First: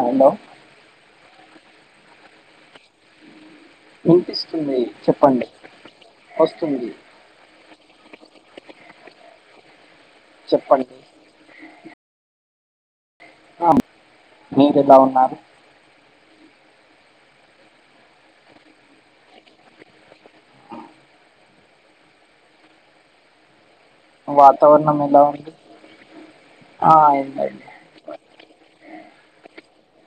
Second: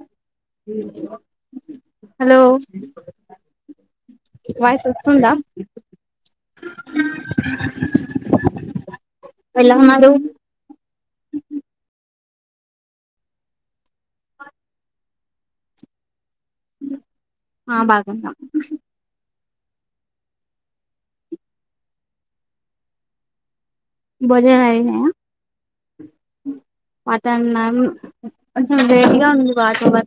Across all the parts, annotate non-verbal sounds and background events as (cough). I నో hello విన్పిస్తుందీ voice ఉందా చెప్పండి వస్తుంది ఎలా ఉన్నరు చెప్పండి ఆ మీరెలా ఉన్నారు ఆ బాగున్నా భోజనాల్ వాతావరణం ఐనాయా ఎలా ఉంది ఆ, అయిందండి వాతావర్ణం కొంచెం వేడిగా ఉంది వాతావర్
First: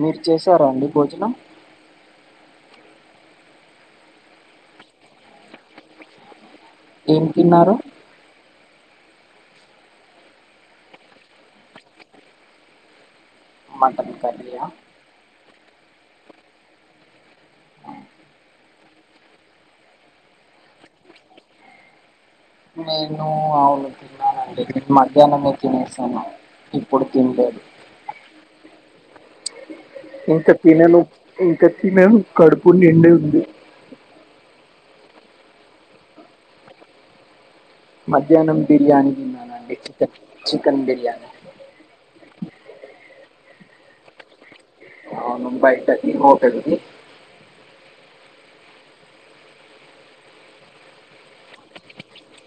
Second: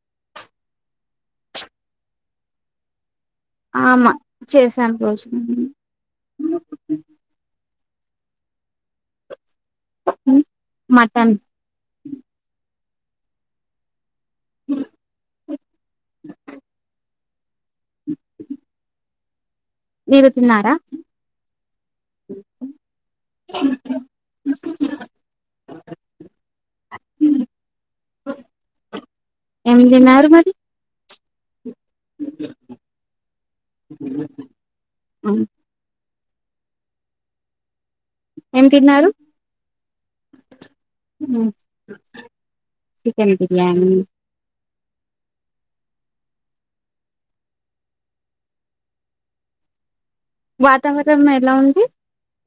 మీర్ చేసారా అండి భోజనం ఆ మా చేసాన్ భోజనం ఏం తిన్నారు ఉ హు మటన్ మటన్ కర్రీయా (inaudible) మీరు తిన్నారా నేనూ ఔను తిన్నానండి నేన్ మధ్యానమే తినేసాను ఇప్పుడు తిన్లేదు ఏం తిన్నారు మరి తిన్నను ఇంకా తిన్నను కడుపు నిండి ఉంది ఉ హు అవును మధ్యాహ్నం ఏం తిన్నారు బిర్యానీ తిన్నానండి chicken chicken biryani chicken biryani అవును బయటకి ఓపెన్ ఉంది వాతావరణం ఎలా ఉంది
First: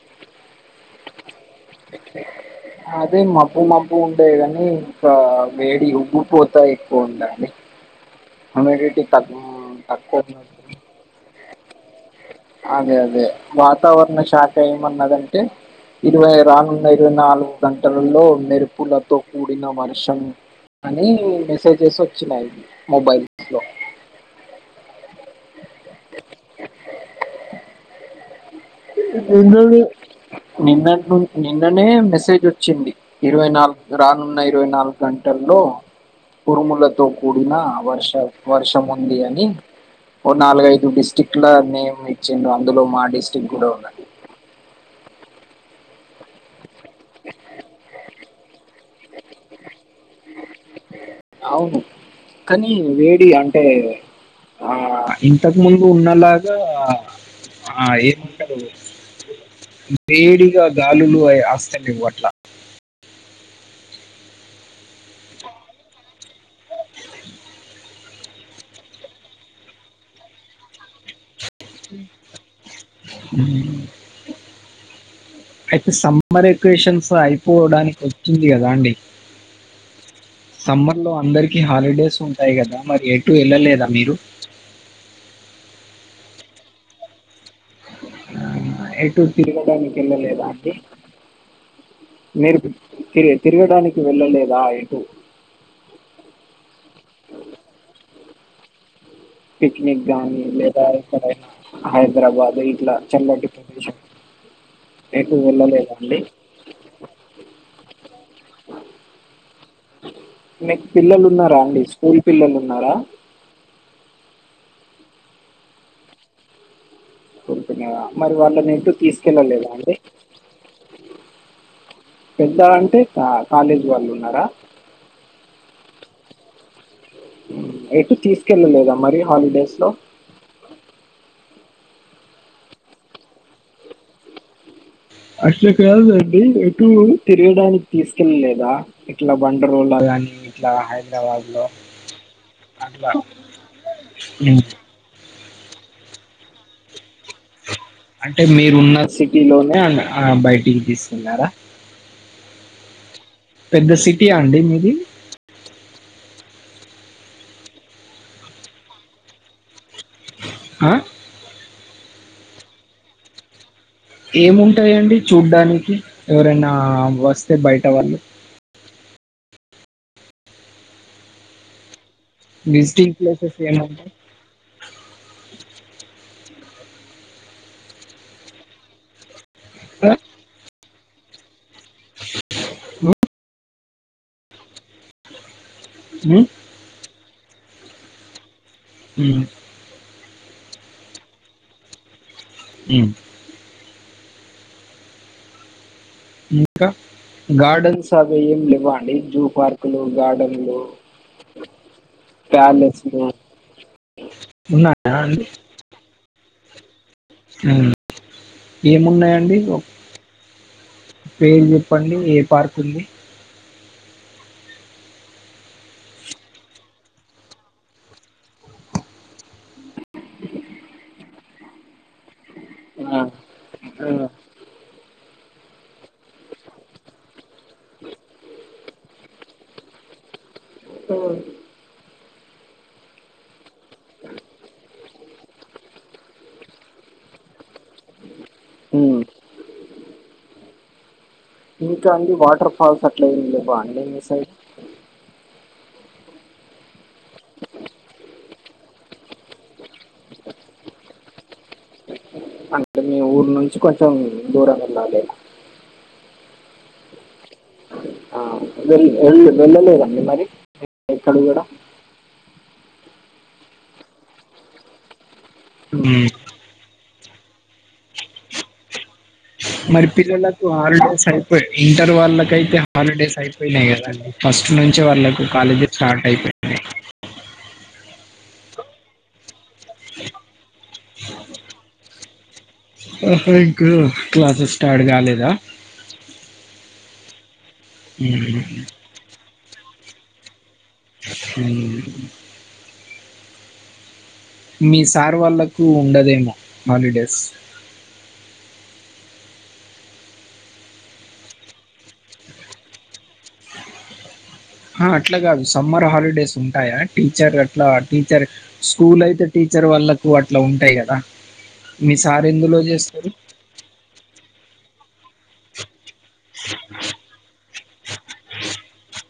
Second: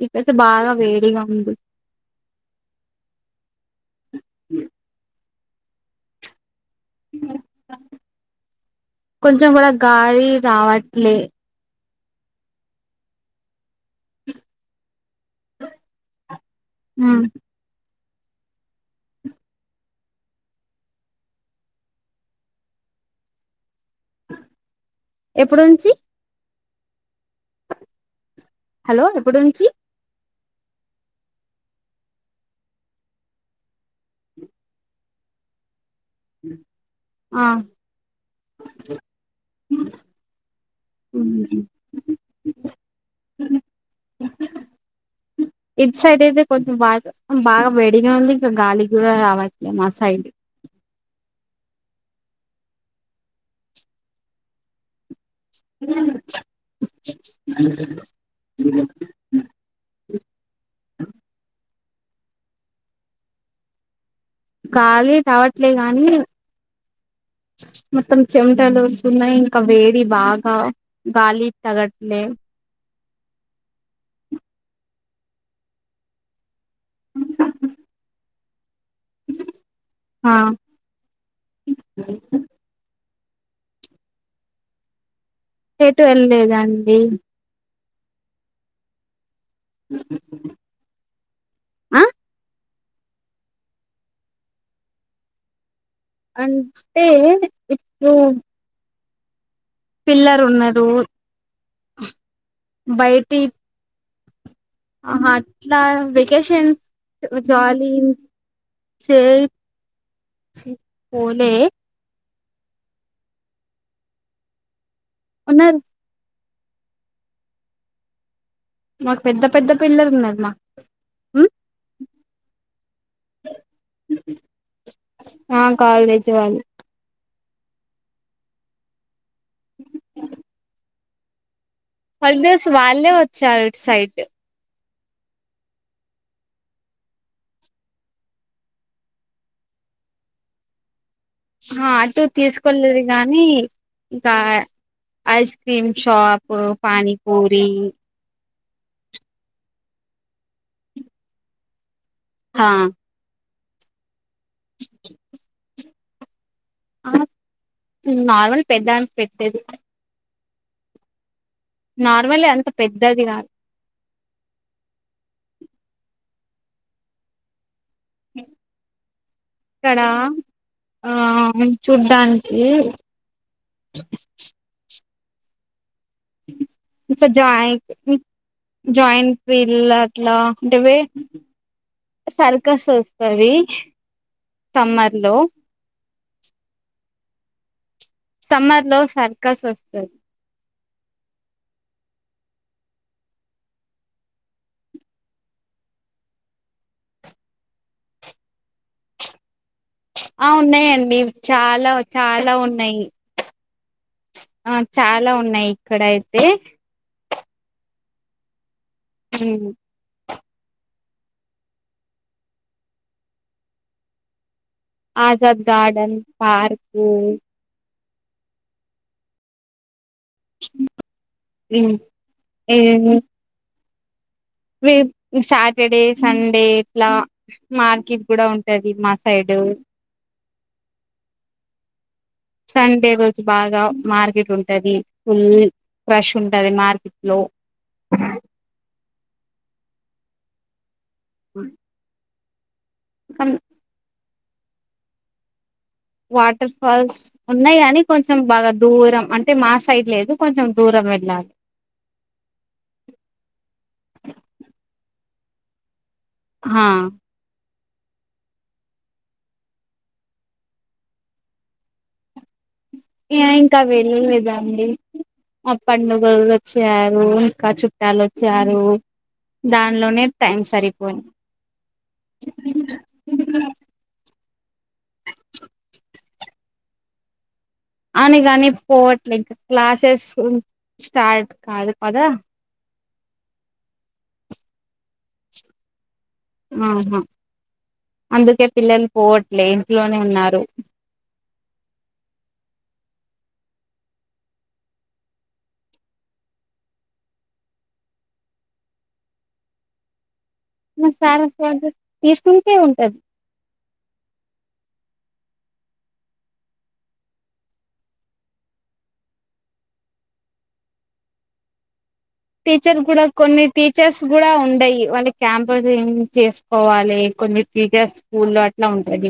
ఇక్కైతే బాగా వేడిగా ఉంది అదే మబ్బు మబ్బు ఉండేగానీ ఇంకా వేడి ఉబ్బుపోతాయి పోతంది హ్యూమిడిటీ తక్కువ తక్కువచు అవ్వట్లే అదే అదే వాతావరణ శాఖ ఏమన్నదంటే ఇరవై రానున్న ఇరవై నాలుగు గంటలలో మెరుపులతో కూడిన వర్షం అన్ని మెసేజెస్ ఆచ్చినాయి మొబైల్ ఎప్పునుంచి హలో ఎప్పుడు నుంచి నిన్నట్ను నిన్ననే మెసేజ్ అచ్చింది ఇరవై నాలుగు రానున్న ఇరవై నాలుగు గంటల్లో వురుములతో ఆ కూడిన వర్ష వర్షం ఉంది అని ఓ నాలుగైదు డిస్టిక్ల నేమ్ ఇచ్చిండ్రు అందులో మా డిస్ట్రిక్ గూడా ఉంది ఇట్ సైడ్ అయితే కొంచెం బాగా బాగా వేడిగా ఉంది ఇంకా గాలి కూడా రావట్లే మా సైడ్ అవును కానీ వేడి అంటే ఆ ఇంతకు ముందు ఉన్నలాగా ఆ ఏ వేడిగా గాలులు ఆస్తాలేవు అట్లా కాలీ రావట్లే గానీ మొత్తం చెమటలు అసున్నాయి ఇంకా వేడి బాగా గాలి తగట్లే అయితే సం మరి ఈక్వేషన్స్అయిపోవడానికి వచ్చింది కాదండి ఆ సమ్మర్ లో అందరికి హాలిడేస్ ఉంటాయి గాదా మరి ఎక్ టు ఎళ్ళలేద మీరు ఎటు ఎళ్ళలేదండి ఆ ఏటు తిరగడానికి ఏళ్లలేద అండి ఆ మీరు తిర్ తిరగడానికి వెళ్ళలేదా ఎటు అంటే ఇప్పుడు పిక్నిక్ పిల్లలు గాని లేదా ఉన్నారు ఎక్కడైనా హైదరాబాద్ ఇట్లా చల్లటి ప్రదేశం ఆహా ఎటు అట్లా వెళ్ళలేదా అండి వెకేషన్స్ ఇపుడు జాలీ చె ఛీ మీకు పిల్లలు పోలే ఉన్నారా అండి స్కూల్ పిల్లలు ఉన్నారా ఉన్నారు కొడుకున్నయా మరి వాళ్ళనేటు మాకు పెద్ద పెద్ద తీసుకెళ్లలేదా అండి పిల్లలు ఉన్నారు మా పెద్ద అంటే ఆ కాలేజ్ వాళ్ళు ఉన్నారా ఆ కాలేజ్ వాళ్ళు ఎటు తీసుకెళ్ళలేదా మరి హాలిడేస్ లో హాలిడేస్ వాళ్ళే వచ్చారు ఇటు సైడు అట్లా కాదండి ఎటు తిరగాడానికి తీసకెళ్ళలేదా ఇట్లా వండర్వాల్ కానీ ఇట్లా హయ్ ఆ ఆటో తీసుకెళ్లలేదు గానీ ఇంకా ఉమ్, ఐస్ క్రీమ్ షాప్ పానీపూరీ అంటే మీరున్న సిటీ లోనే ఆ బయటికి తీసుకెల్లారా హా పెద్ద సిటీయా అండి మీది ఆ నార్మల్ పెద్దాంత పెట్టేది ఆ నార్మల్ అంత పెద్దది కాదు ఏముంటాయండి చూడ్డానికి ఎవరైనా వస్తే బయట వాళ్ళు ఇక్కడ ఆమేన్ చూడ్డానికి విజిటింగ్ ప్లేసెస్ ఏముంటాయి స జాయిట్ జాయింట్ వీళ్ళ ఆ? అట్లా ఉంటవే సర్కస్ ఉమ్, వస్తది సమ్మర్ లో హ్మ్ సమ్మర్ లో సర్కస్ వస్తది ఉమ్ ఇంకా గార్డెన్స్ అవి ఏం లేవా అండి జూ పార్క్ ఆ ఉన్నాయండి చాలా చాలా ఉన్నాయి ప్యాలెస్లు ఆ ఉన్నాయా చాలా అండి ఉన్నాయి ఇక్కడ అయితే ఏమున్నాయండి ఉమ్ పేరు చెప్పండి ఏ పార్క్ ఉంది ఆజాద్ గార్డన్ పార్కు ఏమో ఆ, ఆ మీ సాటర్డే సండే ఇట్లా మార్కెట్ కూడా ఉంటది మా సైడు ఎవడు సన్ డే రోజు బాగా మార్కెట్ ఉంటది ఫుల్ రష్ ఉంటది మార్కెట్ లో ఉమ్ (inaudible) ఇంకా అండి వాటర్ ఫాల్స్ అట్లా ఏం లేవా అండి మీ సైడ్ వాటర్ ఫాల్స్ ఉన్నాయి కాని కొంచెం బాగా దూరం అంటే మా సైడ్ లేదు కొంచెం దూరం వెళ్ళాలి అంటే మీ ఊరు ఊరు నుంచి కొంచెం దూరం వెళ్ళాలి హా వెళ్లు వెళ్లు వెళ్లు లేదా మరి ఎక్కడ కూడా ఏ ఇంకా వెళ్ళలేదా అండి ఆ మ్మ్. పండుగలు వచ్చారు ఇంకా చుట్టాలు వచ్చారు మరి దానిలోనే టైం పిల్లలకు సరిపోయింది హాలిడేస్ అయిపోయి ఇంటర్ వాళ్ళకయితే హాలిడేస్ అయిపోయినాయి కదండి ఫస్ట్ నుంచి వాళ్ళకి కాలేజీ స్టార్ట్ అయిపోయింది అని కాని పోవట్లేంక క్లాసెస్ స్టార్ట్ కాదు కదా ఆహా ఇంకు క్లాసెస్ స్టార్ట్ కాలేదా ఆహా మ్మ్. అందుకే పిల్లలు పోవట్లే ఇంట్లోనే ఉన్నారు హా మీ సార్ వాళ్లకు ఉండదేమో హాలిడేస్ మా సార్ సార్ తీసుకుంటే ఉంటది ఆ అట్లా కాదు సమ్మర్ హాలిడేస్ ఉంటాయా టీచర్ అట్లా టీచర్ స్కూల్ అయితే టీచర్ వాళ్ళలకు అట్లా ఉంటాయి కదా మీ సార్ ఎందులో టీచర్ కూడా చేస్తారు కొన్ని టీచర్స్ కూడా ఉండయి వాళ్ళు క్యాంపసింగ్ చేసుకోవాలి కొన్ని టీచర్స్ స్కూల్లో అట్లా ఉంటుంది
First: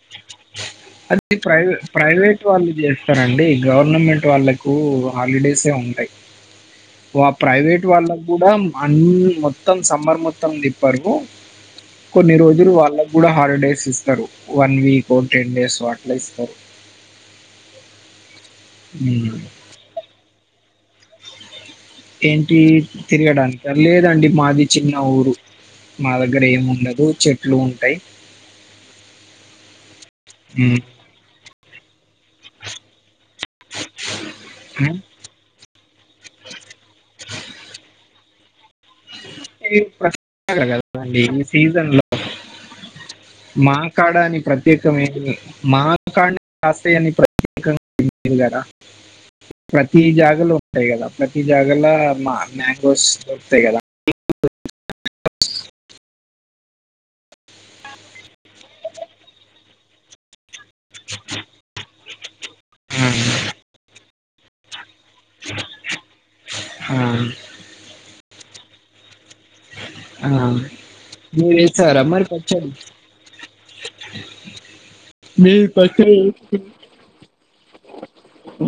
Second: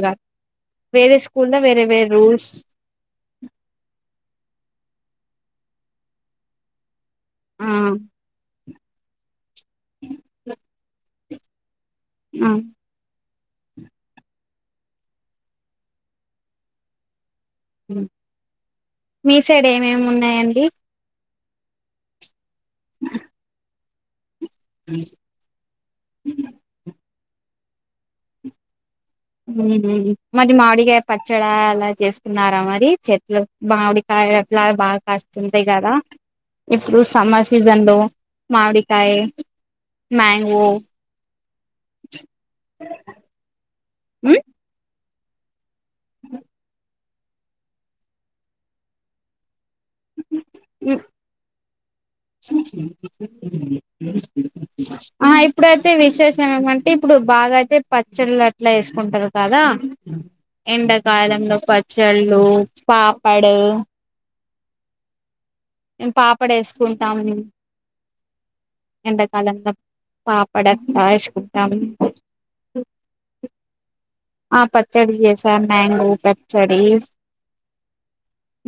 అది ప్రైవే ప్రైవేట్ రూల్స్ వాళ్ళది కదండీ గవర్నమెంట్ వాళ్ళకు హాలిడేస్ ఆ ఉంటాయి ఆ ప్రైవేట్ వాళ్ళకు కూడా అన్నీ మొత్తం సమ్మర్ మొత్తం తిప్పారు కొన్ని ఆ రోజులు వాళ్ళకి కూడా హాలిడేస్ ఇస్తారు వన్ వీక్ టెన్ డేస్ అట్లా ఇస్తారు మీ ఉమ్. సైడ్ ఏమేమి ఉన్నాయండి ఏంటి తిరగడానిక లేదండి మాది చిన్న ఊరు మా దగ్గర ఏం ఉండదు చెట్లు ఉంటాయ్ మాది ఉమ్. మామిడిగాయ పచ్చడా అలా చేసుకున్నారా మరి చె మావడి కాయలా బగా ఉమ్. కాస్త ంతా కదా ఇప్పుడు సమ్మర్ సీజన్ లో మామిడి ఇది ప్ర కదండి ఈ సీజన్ లో మాకాడ అని ఉమ్, ప్రత్యేకమ మాకాడనే కాస్తాయని గార (inaudible) ప్రతి జాగాలో ఉంటాయి ఉమ్, కదా ప్రతి జాగాలో మా మ్యాంగోస్ దొరుకుతాయి కదా (inaudible) ఆ ఇప్పుడైతే విశేషం ఏమంటే ఇప్పుడు బాగా అయితే పచ్చళ్ళ అట్లా ఏసుకుంటారు కదా ఎండాకాలంలో పచ్చళ్ళు పాపడు మేము ఆ, పాపడేసుకుంటాము ఎంతకాలంలో ఆ, పాపడ మీరు కాచ్చకుంటం వేసారా మరి పచ్చడి ఆ పచ్చడి చేసా మీరు మ్యాంగో పచ్చడి పచ్చడి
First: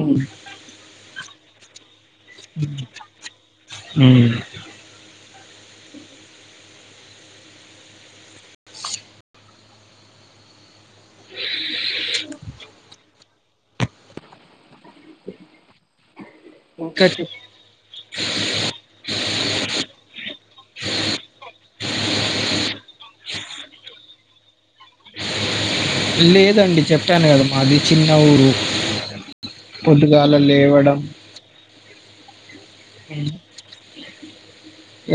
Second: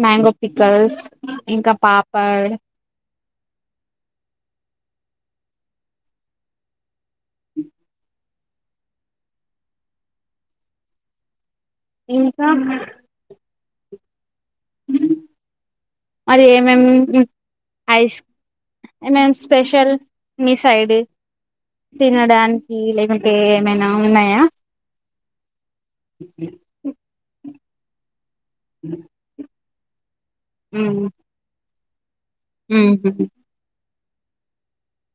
మ్యాంగో పికల్స్ ఇంకా పాపడ్ ఉ ఇంక మరి ఏమేం ఇంకా చెప్- ఐస్ ఏ మేం స్పెషల్ మీ సైడ్ తినడానికి లేకుంటే ఏమైనా ఉన్నాయా లేదండి చెప్పాను కదా మాది చిన్న ఊరు పొద్దుగాల లేవడం ఉమ్ ఉహు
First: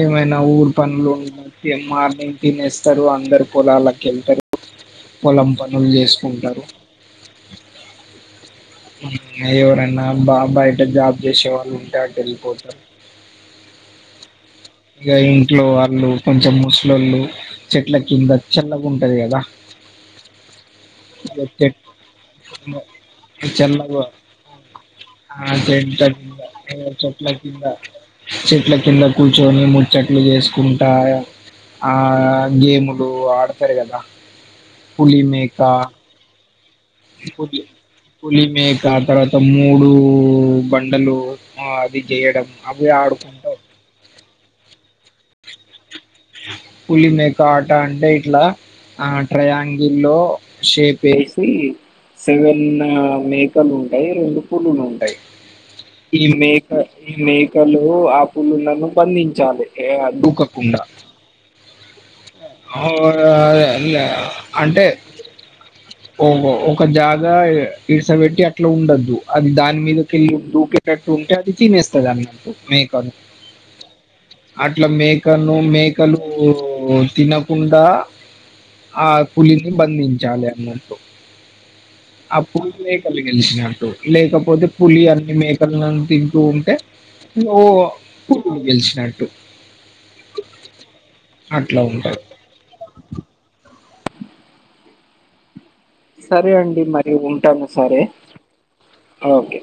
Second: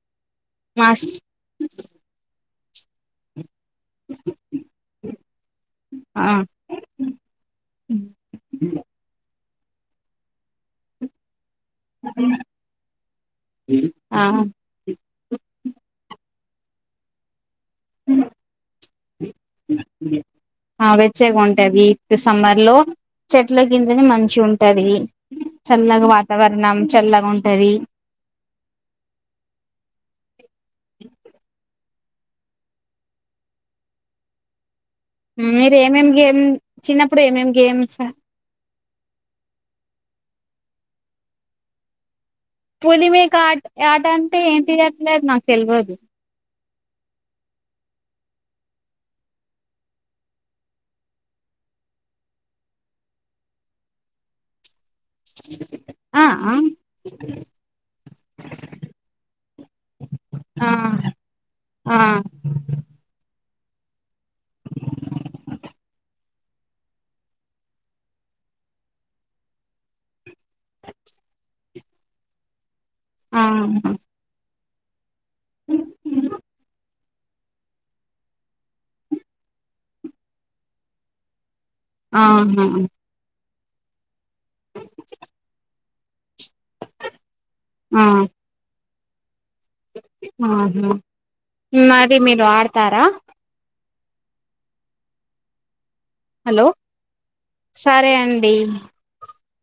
ఏమైనా ఊరు మాస్ పనులు ఎం ఆర్ని తినేస్తారు అందరు పోలలాకి వెళ్తారు పొలం పనులు ఆ చేసుకుంటారు ఎవరనా బా బయట జాబ్ చేసేవాళ్ళు ఉంటే అటు వెళ్ళిపోతారు అ ఇ ఇంట్లో వాళ్ళు కొంచెం ముసలళ్ళు చెట్ల కింద చల్లగా ఉంటది కదా ఆ వెచ్చే ఇగ చెట్ గుంటదీ ఇప్పుడ్ సమ్మర్ లో చెట్ల కిందనే చల్లగా మంచి ఉంటది ఆ చెట్ల చల్లగ కింద వాతావర్ణం ఇగ చెట్ల కింద చల్లగుంటదీ చెట్ల కింద కూర్చొనీ ముచ్చట్లు జేస్కుంటా ఆ గేములూ ఆడతార్ గదా మీరేమేమ్ గేమ్ చిన్నప్పుడు ఏమేం గేమ్స్ పులిమేకా తర్వాత మూడూ బండలు ఆ అది జేయడం పులిమేకా ఆట్ యాటంటే ఏంటి దట్లేద్ నాక్ తెల్వదు పులి మేకా ఆట అంటే ఇట్లా ఆ ట్రయాంగిల్లో షేప్ ఏసీ సెవెన్నా మేకలుంటయ్ రెండు పులులుంటయ్ ఆ ఈ ఆ మేక ఈ మేకలు ఆ పులులను బంధించాలి ఏఅ దూకకుండా ఆ ఆ అంటే ఓ ఒ ఒక జాగా ఎ ఇడ్సబెట్టి అట్లా ఉండద్దు అది దాని మీదకెళ్ళి దూకే కేటుంటే అది తినేస్తదన్మాట మేకను ఆ హా అట్ల మేకను మేకలూ తినక్ కుండా ఆ కులిని బందించాలే అన్నట్టు ఆహా అప్పుడు మేక్ కలు గెలిషినట్టు లేకపోతే పులి అన్ని మేకల్ను తింటూ ఉంట్ టే ఓ పులులు గెలిచినట్టు ఆ హా అట్లా మరి ఉంటది మీరు ఆడ్తారా సరే హలో అండి మరి ఉంటాము సరే ఓకే